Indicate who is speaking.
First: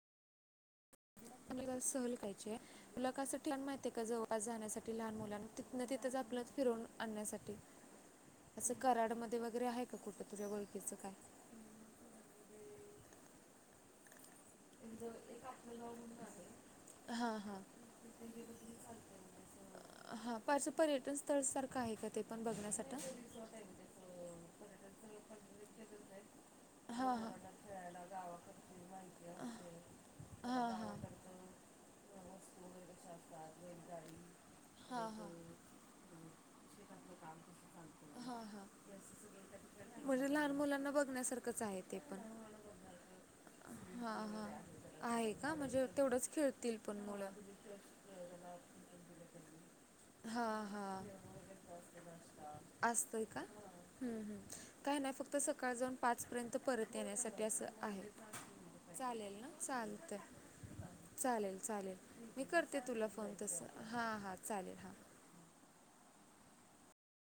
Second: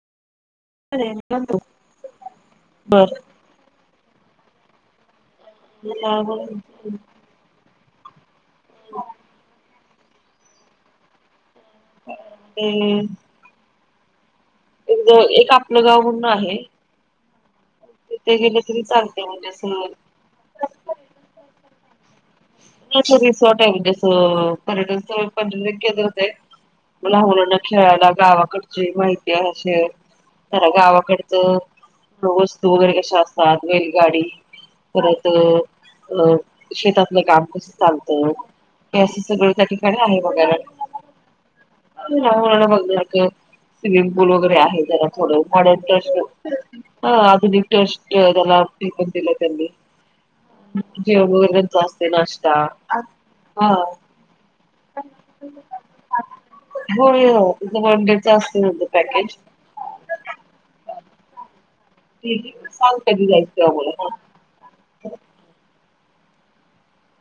Speaker 1: बर
Speaker 2: [unintelligible] माहित आहे का जवळपास जाण्यासाठी लहान मुलांना तिथ न तिथंच आपलं फिरून आणण्यासाठी तसं कराडमध्ये वगैरे आहे कुठं तुझ्या वळकीचं काय
Speaker 1: [unintelligible] इथ एक आपलं गाव म्हणून आहे
Speaker 2: हां हां
Speaker 1: तिथे गेले तरी चालते म्हणजे असं
Speaker 2: हां पास पर्यटन स् तळ सारखं आहे का ते पण बघण्यासाठी
Speaker 1: रिसॉर्ट आहे म्हणजे पर्यटन स्थळ पर्यटक [unintelligible]
Speaker 2: हां हां
Speaker 1: मला मुलांना खेळायला गावाकडची माहिती असे
Speaker 2: हां
Speaker 1: त्या
Speaker 2: हां हां
Speaker 1: गावाकड वस्तू वगैरे कशा असतात बैलगाडी परत
Speaker 2: हां
Speaker 1: अ शेतातलं काम कस चालतं
Speaker 2: हां हां
Speaker 1: हे असं सगळं त्या ठिकाणी आहे
Speaker 2: म्हणजे लहान
Speaker 1: बघायला
Speaker 2: मुलांना बघण्यासारखंच आहे ते पण
Speaker 1: लहान मुलांना बघण्यासारखं स्विमिंग
Speaker 2: हा
Speaker 1: पूल
Speaker 2: हा
Speaker 1: वगैरे आहे त्याला
Speaker 2: आहे का
Speaker 1: थोडं
Speaker 2: म्हणजे तेवढंच खेळतील पण
Speaker 1: [unintelligible]
Speaker 2: मुलं
Speaker 1: आधुनिक [unintelligible] दिलं त्यांनी
Speaker 2: हा
Speaker 1: जेवन वगैरे तेनच असतय नाष्टा
Speaker 2: असतय का हम् हम्म काही नाही फक्त सकाळ जाऊन पाच पर्यंत परत
Speaker 1: होय
Speaker 2: येण्यासाठी
Speaker 1: हो
Speaker 2: असं
Speaker 1: तिचं वन
Speaker 2: आहे
Speaker 1: डेच असते त्यांचं पॅकेज
Speaker 2: चालेल ना चालतय चालेल चालेल मी
Speaker 1: ठीक आहे
Speaker 2: करते
Speaker 1: सांग
Speaker 2: तुला
Speaker 1: कधी
Speaker 2: फोन
Speaker 1: जायचं ते
Speaker 2: तसं
Speaker 1: आम्हाला
Speaker 2: हां हां चालेल हां